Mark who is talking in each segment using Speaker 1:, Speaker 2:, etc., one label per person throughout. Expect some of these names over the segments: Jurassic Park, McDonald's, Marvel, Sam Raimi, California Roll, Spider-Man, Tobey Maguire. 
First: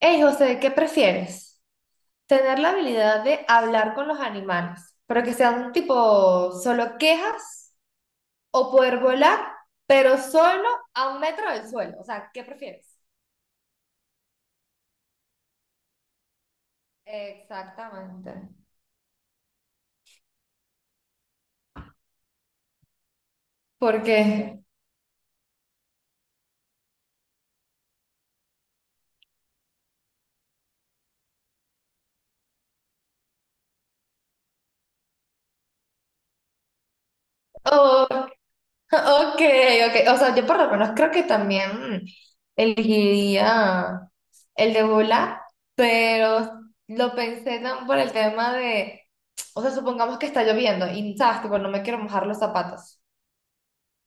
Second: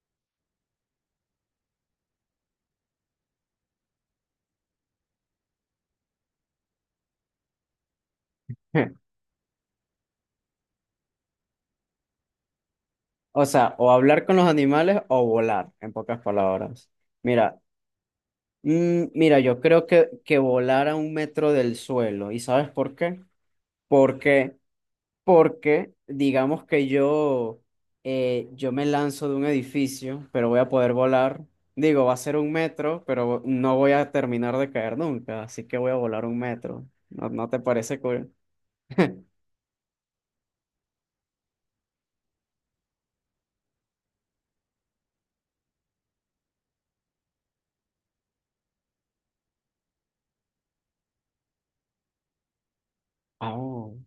Speaker 1: Hey José, ¿qué prefieres? ¿Tener la habilidad de hablar con los animales, pero que sean tipo solo quejas o poder volar, pero solo a 1 metro del suelo? O sea, ¿qué prefieres?
Speaker 2: O sea, o hablar con los animales o volar, en pocas palabras. Mira,
Speaker 1: Exactamente.
Speaker 2: mira, yo creo que volar a un metro del suelo. ¿Y sabes por qué?
Speaker 1: ¿Por
Speaker 2: Porque,
Speaker 1: qué?
Speaker 2: porque digamos que yo me lanzo de un edificio, pero voy a poder volar. Digo, va a ser un metro, pero no voy a terminar de caer nunca, así que voy a volar un metro. ¿No te parece cool?
Speaker 1: Ok, ok. O sea, yo por lo menos creo que también elegiría el de volar, pero lo pensé tan por el tema de, o sea, supongamos que está lloviendo y, ¿sabes? Tipo, no me quiero mojar los zapatos.
Speaker 2: Ah, oh.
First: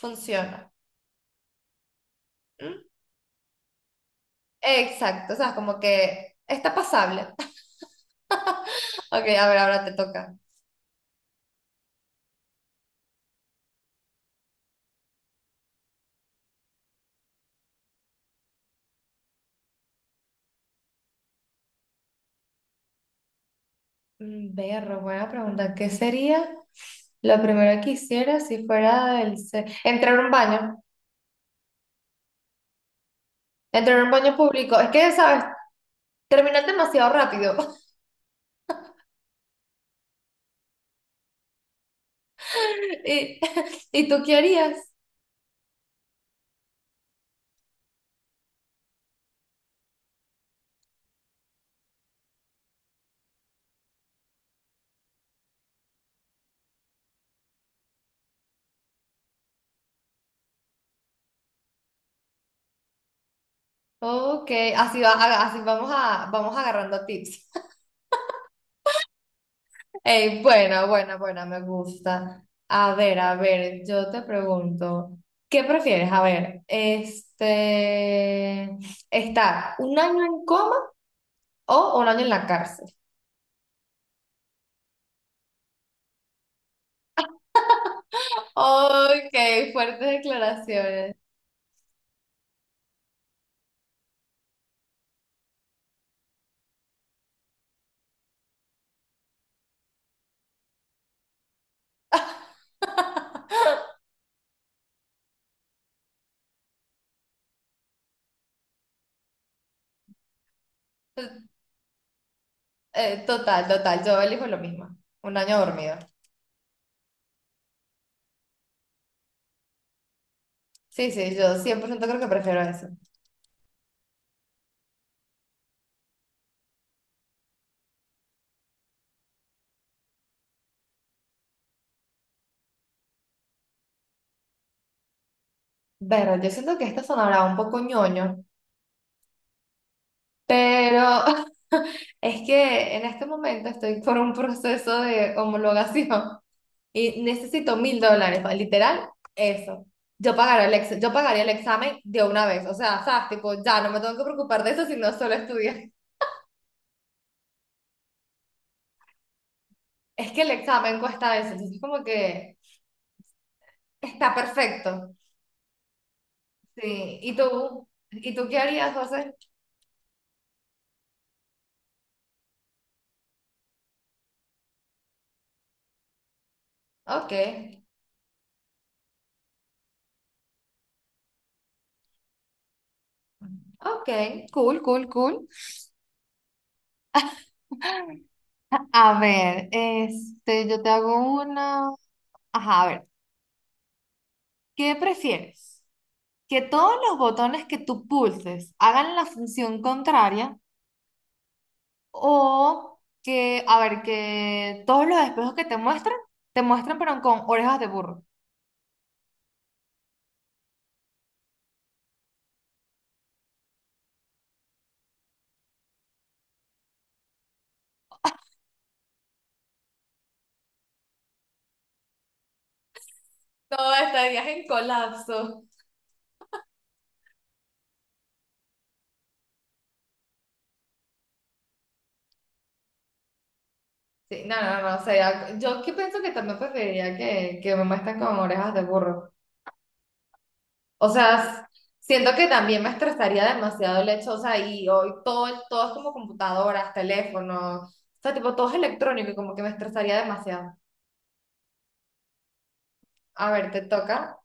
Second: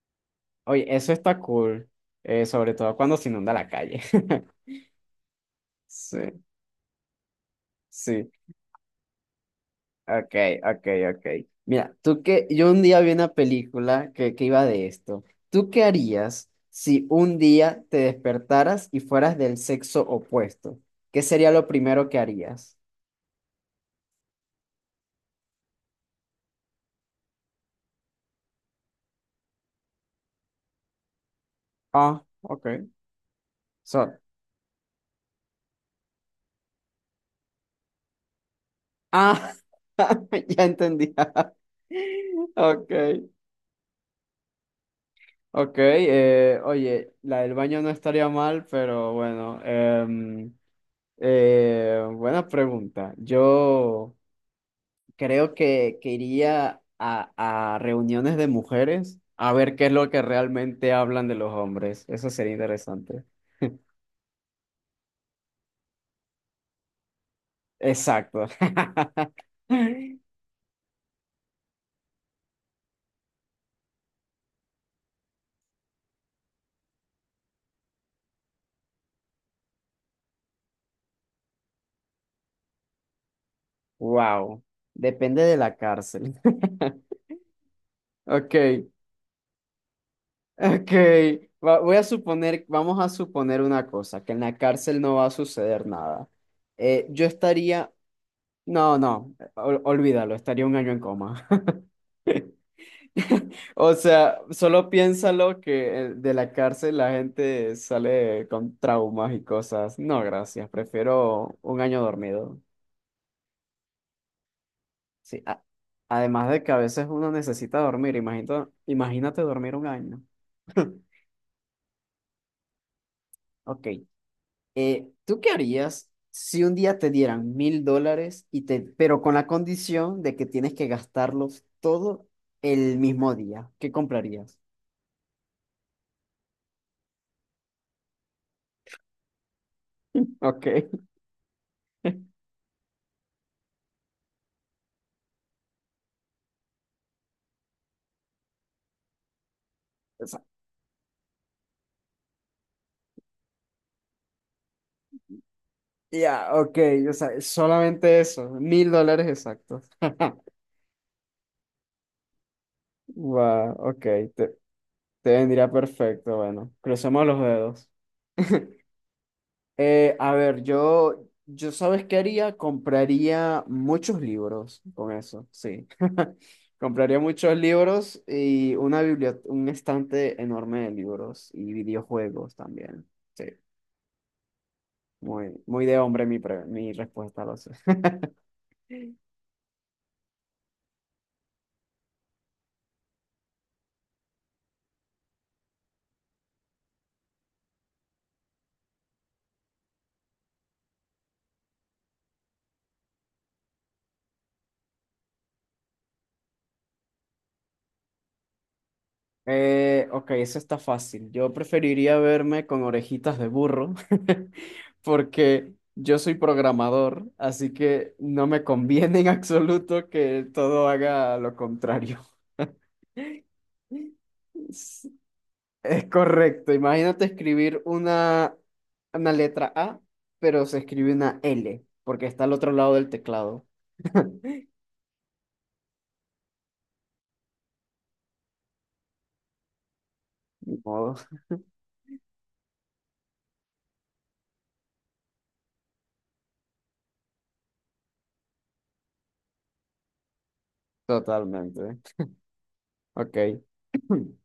Speaker 1: Funciona.
Speaker 2: Oye, eso está cool, sobre
Speaker 1: ¿Mm?
Speaker 2: todo cuando se inunda la calle.
Speaker 1: Exacto, o sea, como que
Speaker 2: Sí.
Speaker 1: está pasable.
Speaker 2: Sí,
Speaker 1: Ok, a ver, ahora te
Speaker 2: ok,
Speaker 1: toca.
Speaker 2: ok, ok. Mira, tú que yo un día vi una película que iba de esto. ¿Tú qué harías si un día te despertaras y fueras del sexo opuesto? ¿Qué sería lo primero que harías?
Speaker 1: Berro, buena pregunta. ¿Qué sería lo primero que hiciera si fuera Entrar a un baño.
Speaker 2: Ah, ok.
Speaker 1: El tener un
Speaker 2: So-
Speaker 1: baño público, es que, ¿sabes? Terminan demasiado rápido.
Speaker 2: ah, ya entendí. Ok,
Speaker 1: ¿Y, ¿y tú qué harías?
Speaker 2: ok. Oye, la del baño no estaría mal, pero bueno. Buena pregunta. Yo. Creo que iría a reuniones de mujeres a ver qué es lo que realmente hablan de los hombres. Eso sería interesante.
Speaker 1: Ok, así, va, así vamos, vamos agarrando tips.
Speaker 2: Exacto.
Speaker 1: Ey, buena, buena, buena, me gusta. A ver, yo te pregunto, ¿qué prefieres? A ver, este, ¿estar un año en coma o un año en la cárcel?
Speaker 2: Wow. Depende de la cárcel. Ok,
Speaker 1: Ok, fuertes
Speaker 2: ok.
Speaker 1: declaraciones.
Speaker 2: Voy a suponer, vamos a suponer una cosa, que en la cárcel no va a suceder nada. Yo estaría, no, no, olvídalo, estaría un año en coma. O sea, solo piénsalo que de la cárcel la gente sale con traumas y cosas. No, gracias, prefiero un año dormido.
Speaker 1: Total, total, yo elijo lo mismo. Un
Speaker 2: Sí,
Speaker 1: año dormido.
Speaker 2: además de que a veces uno necesita dormir, imagínate, imagínate dormir un año.
Speaker 1: Sí, sí, yo 100% creo que prefiero eso.
Speaker 2: Ok, ¿tú qué harías si un día te dieran 1000 dólares y pero con la condición de que tienes que gastarlos todo el mismo día? ¿Qué comprarías?
Speaker 1: Pero yo siento que esto sonará un poco ñoño,
Speaker 2: Ok.
Speaker 1: pero es que en este momento estoy por un proceso de homologación y necesito $1,000, o sea, literal, eso. Yo pagaría el examen de una vez, o sea, sabes, tipo, ya no me tengo que preocupar de eso, sino solo estudiar.
Speaker 2: Ya, ok, o sea, solamente eso, 1000 dólares exactos.
Speaker 1: Es que el examen cuesta eso, entonces como que
Speaker 2: Wow, ok,
Speaker 1: está
Speaker 2: te,
Speaker 1: perfecto.
Speaker 2: te vendría perfecto. Bueno,
Speaker 1: Sí,
Speaker 2: crucemos
Speaker 1: ¿y
Speaker 2: los
Speaker 1: tú?
Speaker 2: dedos.
Speaker 1: ¿Y tú qué harías, José?
Speaker 2: A ver, yo ¿sabes qué haría? Compraría muchos libros con eso, sí. Compraría
Speaker 1: Ok,
Speaker 2: muchos libros y una biblioteca, un estante enorme de libros y videojuegos también. Sí,
Speaker 1: ok, cool, cool, cool.
Speaker 2: muy, muy de hombre mi, mi respuesta, lo sé.
Speaker 1: A ver, este, yo te hago una. Ajá, a ver, ¿qué prefieres? ¿Que todos los botones que tú pulses hagan la función contraria o que, a ver, que todos los espejos que te muestran pero con orejas de burro?
Speaker 2: Ok, eso está fácil. Yo preferiría verme con orejitas de burro porque yo soy programador, así que no me conviene en absoluto que todo haga lo contrario.
Speaker 1: No, estarías en
Speaker 2: Es
Speaker 1: colapso.
Speaker 2: es correcto. Imagínate escribir una letra A, pero se escribe una L porque está al otro lado del teclado.
Speaker 1: Sí, no, no, no, o sea, yo que pienso que también preferiría que me muestren con orejas de burro.
Speaker 2: Ni
Speaker 1: O
Speaker 2: modo.
Speaker 1: sea, siento que también me estresaría demasiado el hecho, o sea, y hoy todo, todo es como computadoras, teléfonos, o sea, tipo, todo es electrónico y como que me estresaría demasiado.
Speaker 2: Totalmente. Ok.
Speaker 1: A ver, te toca.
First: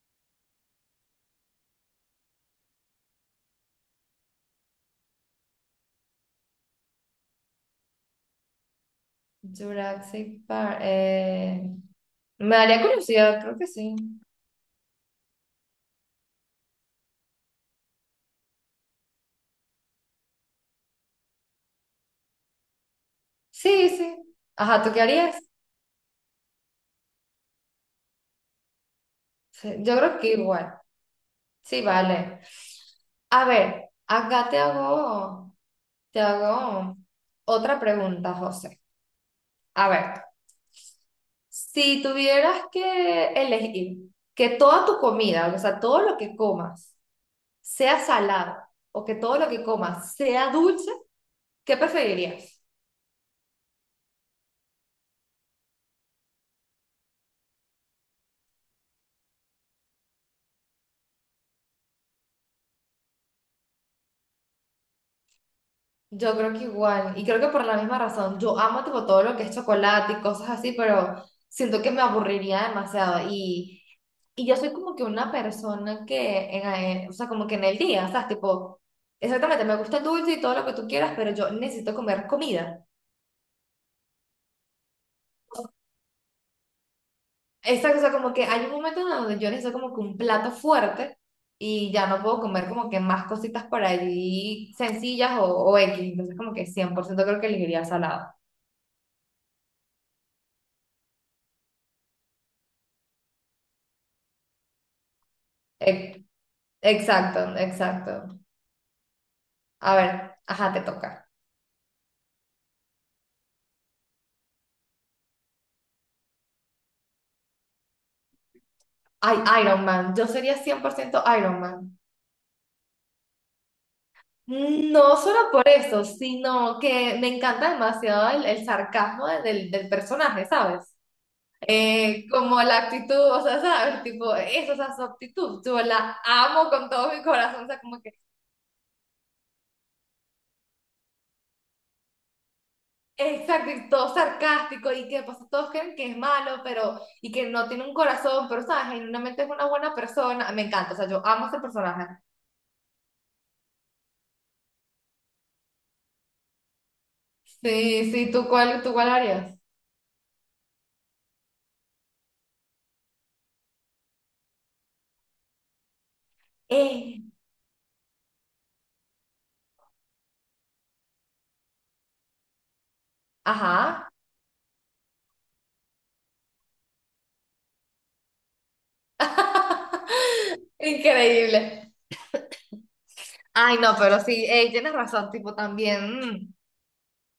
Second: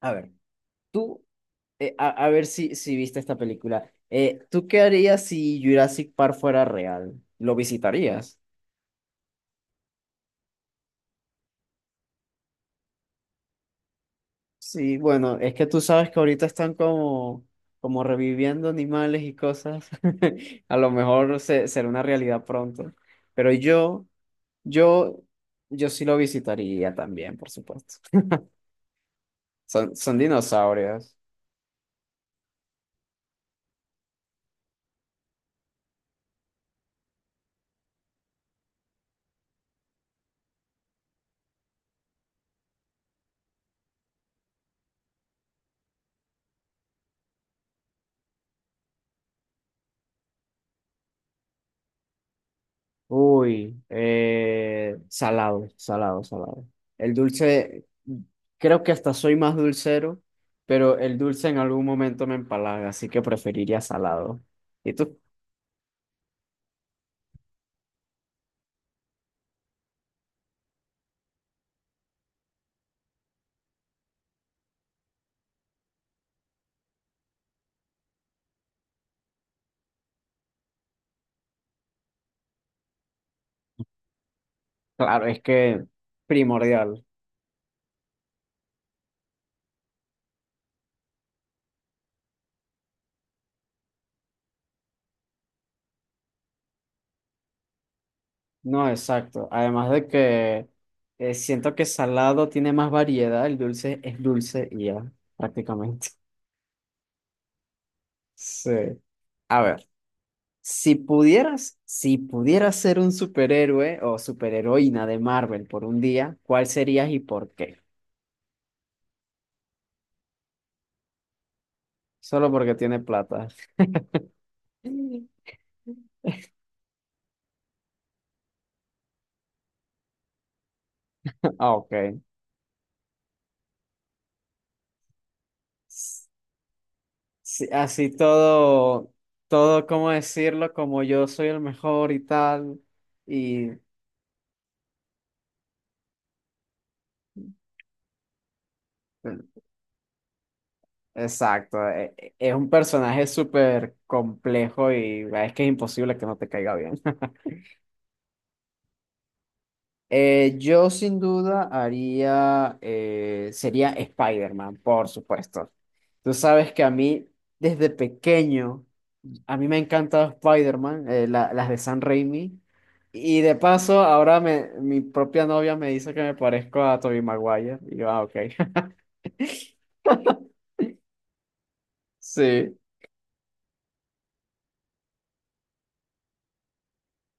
Speaker 2: A ver, tú a ver si viste esta película. ¿Tú qué harías si Jurassic Park fuera real? ¿Lo visitarías?
Speaker 1: Jurassic Park. Me daría curiosidad, creo que sí.
Speaker 2: Sí, bueno, es que tú sabes que ahorita están como, reviviendo animales y cosas. A lo mejor será una realidad pronto. Pero
Speaker 1: Sí, sí. Ajá, ¿tú qué
Speaker 2: yo,
Speaker 1: harías?
Speaker 2: yo sí lo visitaría también, por supuesto.
Speaker 1: Sí,
Speaker 2: Son,
Speaker 1: yo
Speaker 2: son
Speaker 1: creo que igual.
Speaker 2: dinosaurios.
Speaker 1: Sí, vale. A ver, acá te hago otra pregunta, José. A ver. Si tuvieras que elegir que toda tu comida, o sea, todo lo que comas sea salado o que todo lo que comas sea dulce, ¿qué preferirías?
Speaker 2: Uy, salado, salado, salado. El dulce, creo que hasta soy más dulcero, pero el dulce en algún momento me empalaga, así que preferiría salado. Y tú,
Speaker 1: Yo creo que igual, y creo que por la misma razón, yo amo tipo todo lo que es chocolate y cosas así, pero siento que me aburriría demasiado y yo soy como que una persona que, en, o sea, como que en el día, o sea, tipo, exactamente, me gusta el dulce y todo lo que tú quieras, pero yo necesito comer comida.
Speaker 2: claro, es que primordial.
Speaker 1: Esta cosa como que hay un momento en donde yo necesito como que un plato fuerte y ya no puedo comer como que más cositas por allí sencillas o X. Entonces como que 100% creo que elegiría salado.
Speaker 2: No, exacto. Además de que siento que salado tiene más variedad, el dulce es dulce y ya, prácticamente.
Speaker 1: Ex- Exacto, exacto.
Speaker 2: Sí. A ver.
Speaker 1: A ver, ajá, te
Speaker 2: Si
Speaker 1: toca.
Speaker 2: pudieras, si pudieras ser un superhéroe o superheroína de Marvel por un día, ¿cuál serías y por qué?
Speaker 1: Ay, Iron Man. Yo sería 100% Iron Man.
Speaker 2: Solo porque tiene plata.
Speaker 1: No solo por eso, sino que me encanta demasiado el sarcasmo del personaje, ¿sabes?
Speaker 2: Ah, ok.
Speaker 1: Como la actitud, o sea, ¿sabes? Tipo, eso, o sea, su actitud, yo la
Speaker 2: S-
Speaker 1: amo con todo mi corazón, o
Speaker 2: sí,
Speaker 1: sea, como
Speaker 2: así
Speaker 1: que
Speaker 2: todo, todo, ¿cómo decirlo? Como yo soy el mejor y tal. Y
Speaker 1: exacto, y todo sarcástico, y que pues, todos creen que es malo, pero, y que no tiene un corazón, pero, ¿sabes? Genuinamente es una buena persona, me encanta, o sea, yo amo ese
Speaker 2: exacto,
Speaker 1: personaje.
Speaker 2: es un personaje súper complejo y es que es imposible que no te caiga bien.
Speaker 1: Sí, sí, ¿Tú cuál harías?
Speaker 2: Yo sin duda haría, sería Spider-Man, por supuesto. Tú sabes que a
Speaker 1: Eh,
Speaker 2: mí, desde pequeño, a mí me ha encantado Spider-Man, las de San Raimi. Y de paso,
Speaker 1: ajá.
Speaker 2: ahora mi propia novia me dice que me parezco a Tobey Maguire. Y yo, ah, ok.
Speaker 1: Increíble.
Speaker 2: Sí,
Speaker 1: Ay, no, pero sí, ey, tienes razón, tipo, también.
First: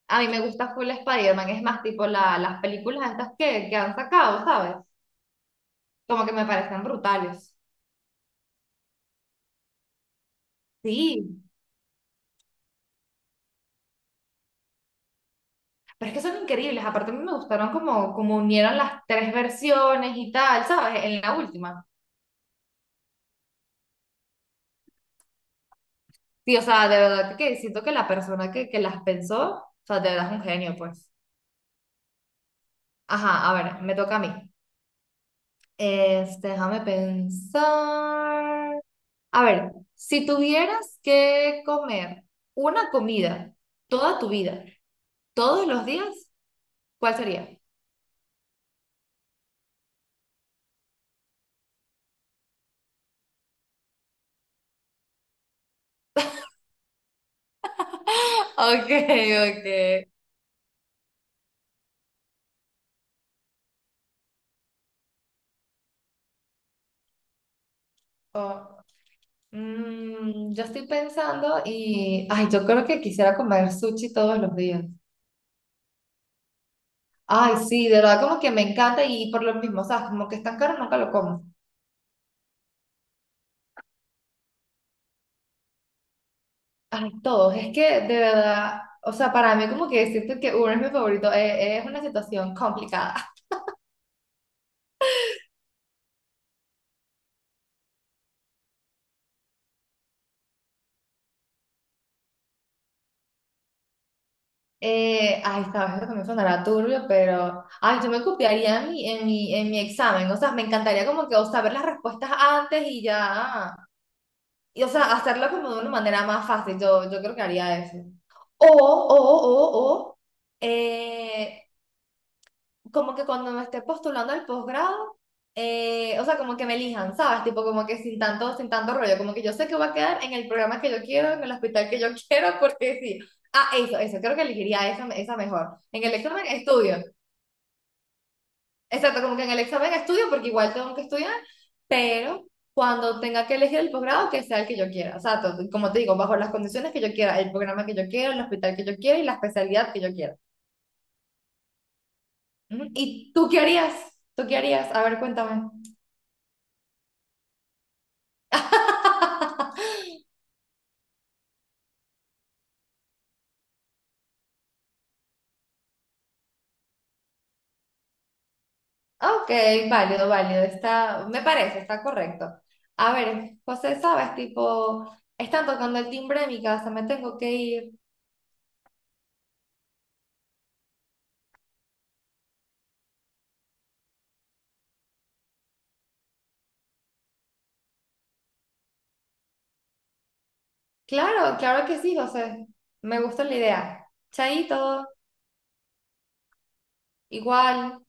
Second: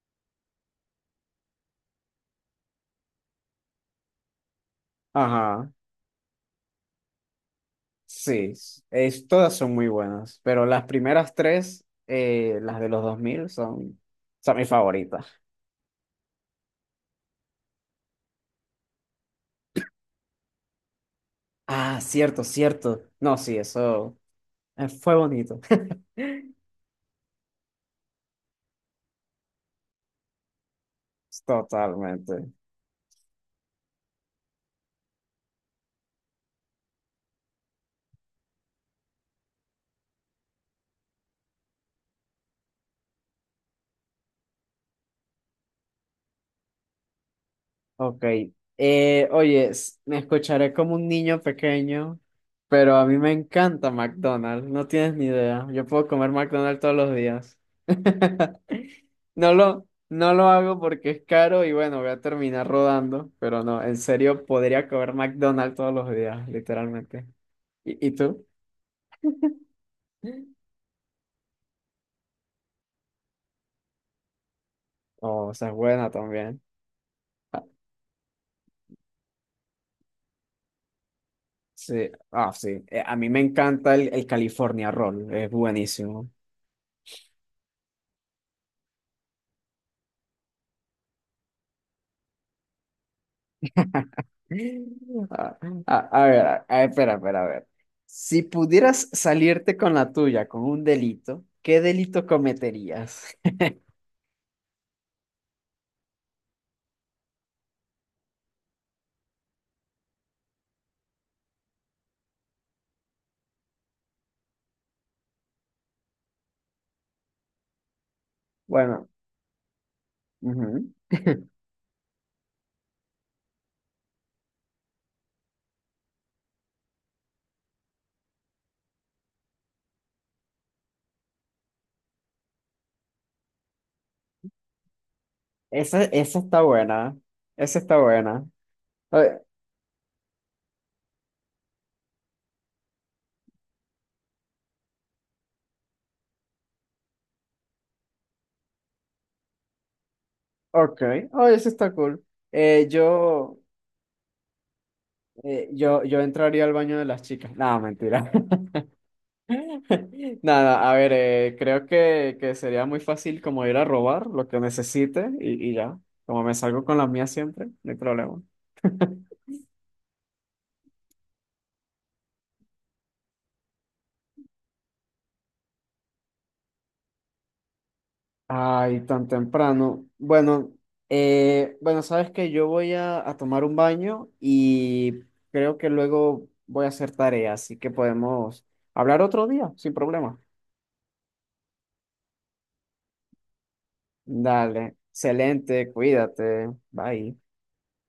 Speaker 1: A mí me gusta full Spider-Man, es más, tipo las películas estas que han sacado, ¿sabes?
Speaker 2: ajá,
Speaker 1: Como que me parecen brutales.
Speaker 2: sí. Es, todas son muy buenas, pero las primeras
Speaker 1: Sí,
Speaker 2: tres, las de los 2000 son, son mis favoritas.
Speaker 1: pero es que son increíbles. Aparte, a mí me gustaron como unieron las tres versiones y tal, ¿sabes? En la última.
Speaker 2: Ah, cierto, cierto. No, sí, eso fue bonito.
Speaker 1: Sí, o sea, de verdad que siento que la persona que las pensó, o sea, de verdad es un genio, pues.
Speaker 2: Totalmente.
Speaker 1: Ajá, a ver, me toca a mí. Este, déjame pensar. A ver, si tuvieras que comer una comida toda tu vida, ¿Todos los días? ¿Cuál sería?
Speaker 2: Ok. Oye, me escucharé como un niño pequeño, pero a mí me encanta McDonald's. No tienes ni idea. Yo puedo comer McDonald's todos los días.
Speaker 1: Ok,
Speaker 2: No
Speaker 1: ok.
Speaker 2: lo, no lo hago porque es caro y bueno, voy a terminar rodando, pero no, en serio, podría comer McDonald's todos los días, literalmente. Y tú?
Speaker 1: O- Mm, yo estoy pensando y, ay, yo creo que quisiera comer sushi todos los días.
Speaker 2: Oh, o sea, es buena también.
Speaker 1: Ay, sí, de verdad como que me encanta y por lo mismo, o sea, como que es tan caro, nunca lo como.
Speaker 2: Sí, ah, sí. A mí me encanta el California Roll, es buenísimo.
Speaker 1: Ay, todos, es que de verdad, o sea, para mí como que siento que uno es mi favorito, es una situación complicada.
Speaker 2: Ah, ah, a ver, espera, espera, a ver. Si pudieras salirte con la tuya con un delito, ¿qué delito cometerías?
Speaker 1: Ay, sabes que me sonará turbio, pero ay, yo me copiaría en mi examen. O sea, me encantaría como que o saber las respuestas antes y ya. Y o sea, hacerlo como de una manera más fácil. Yo creo que haría eso. O,
Speaker 2: Bueno,
Speaker 1: o, o, o,
Speaker 2: ujú.
Speaker 1: eh, Como que cuando me esté postulando al posgrado, o sea, como que me elijan, ¿sabes? Tipo, como que sin tanto rollo, como que yo sé que voy a quedar en el programa que yo quiero, en el hospital que yo quiero, porque sí. Ah, eso, creo que elegiría esa mejor.
Speaker 2: Esa,
Speaker 1: En el
Speaker 2: esa
Speaker 1: examen
Speaker 2: está
Speaker 1: estudio,
Speaker 2: buena. Esa está buena.
Speaker 1: exacto, como
Speaker 2: Eh,
Speaker 1: que en el examen estudio, porque igual tengo que estudiar, pero cuando tenga que elegir el posgrado, que sea el que yo quiera, o sea, como te digo, bajo las condiciones que yo quiera, el programa que yo quiero, el hospital que yo quiero y la especialidad que yo quiera.
Speaker 2: ok, oh, esa está cool.
Speaker 1: Ujú.
Speaker 2: Eh,
Speaker 1: ¿Y tú
Speaker 2: yo,
Speaker 1: qué harías? ¿Tú qué harías? A ver,
Speaker 2: eh,
Speaker 1: cuéntame.
Speaker 2: yo, yo entraría al baño de las chicas. No, mentira. Nada, a ver, creo que sería muy fácil como ir a robar lo que necesite y ya. Como me salgo con la mía siempre, no hay problema.
Speaker 1: Ok, válido, válido. Está, me parece, está correcto. A ver, José, sabes, tipo, están tocando el timbre de mi casa, me tengo que ir.
Speaker 2: Ay, tan temprano. Bueno, bueno, sabes que yo voy a tomar un baño y creo que luego voy a hacer tarea, así que podemos hablar otro día, sin problema.
Speaker 1: Claro, claro que sí, José. Me gusta la idea.
Speaker 2: Dale,
Speaker 1: Chaito,
Speaker 2: excelente, cuídate, bye.
Speaker 1: igual.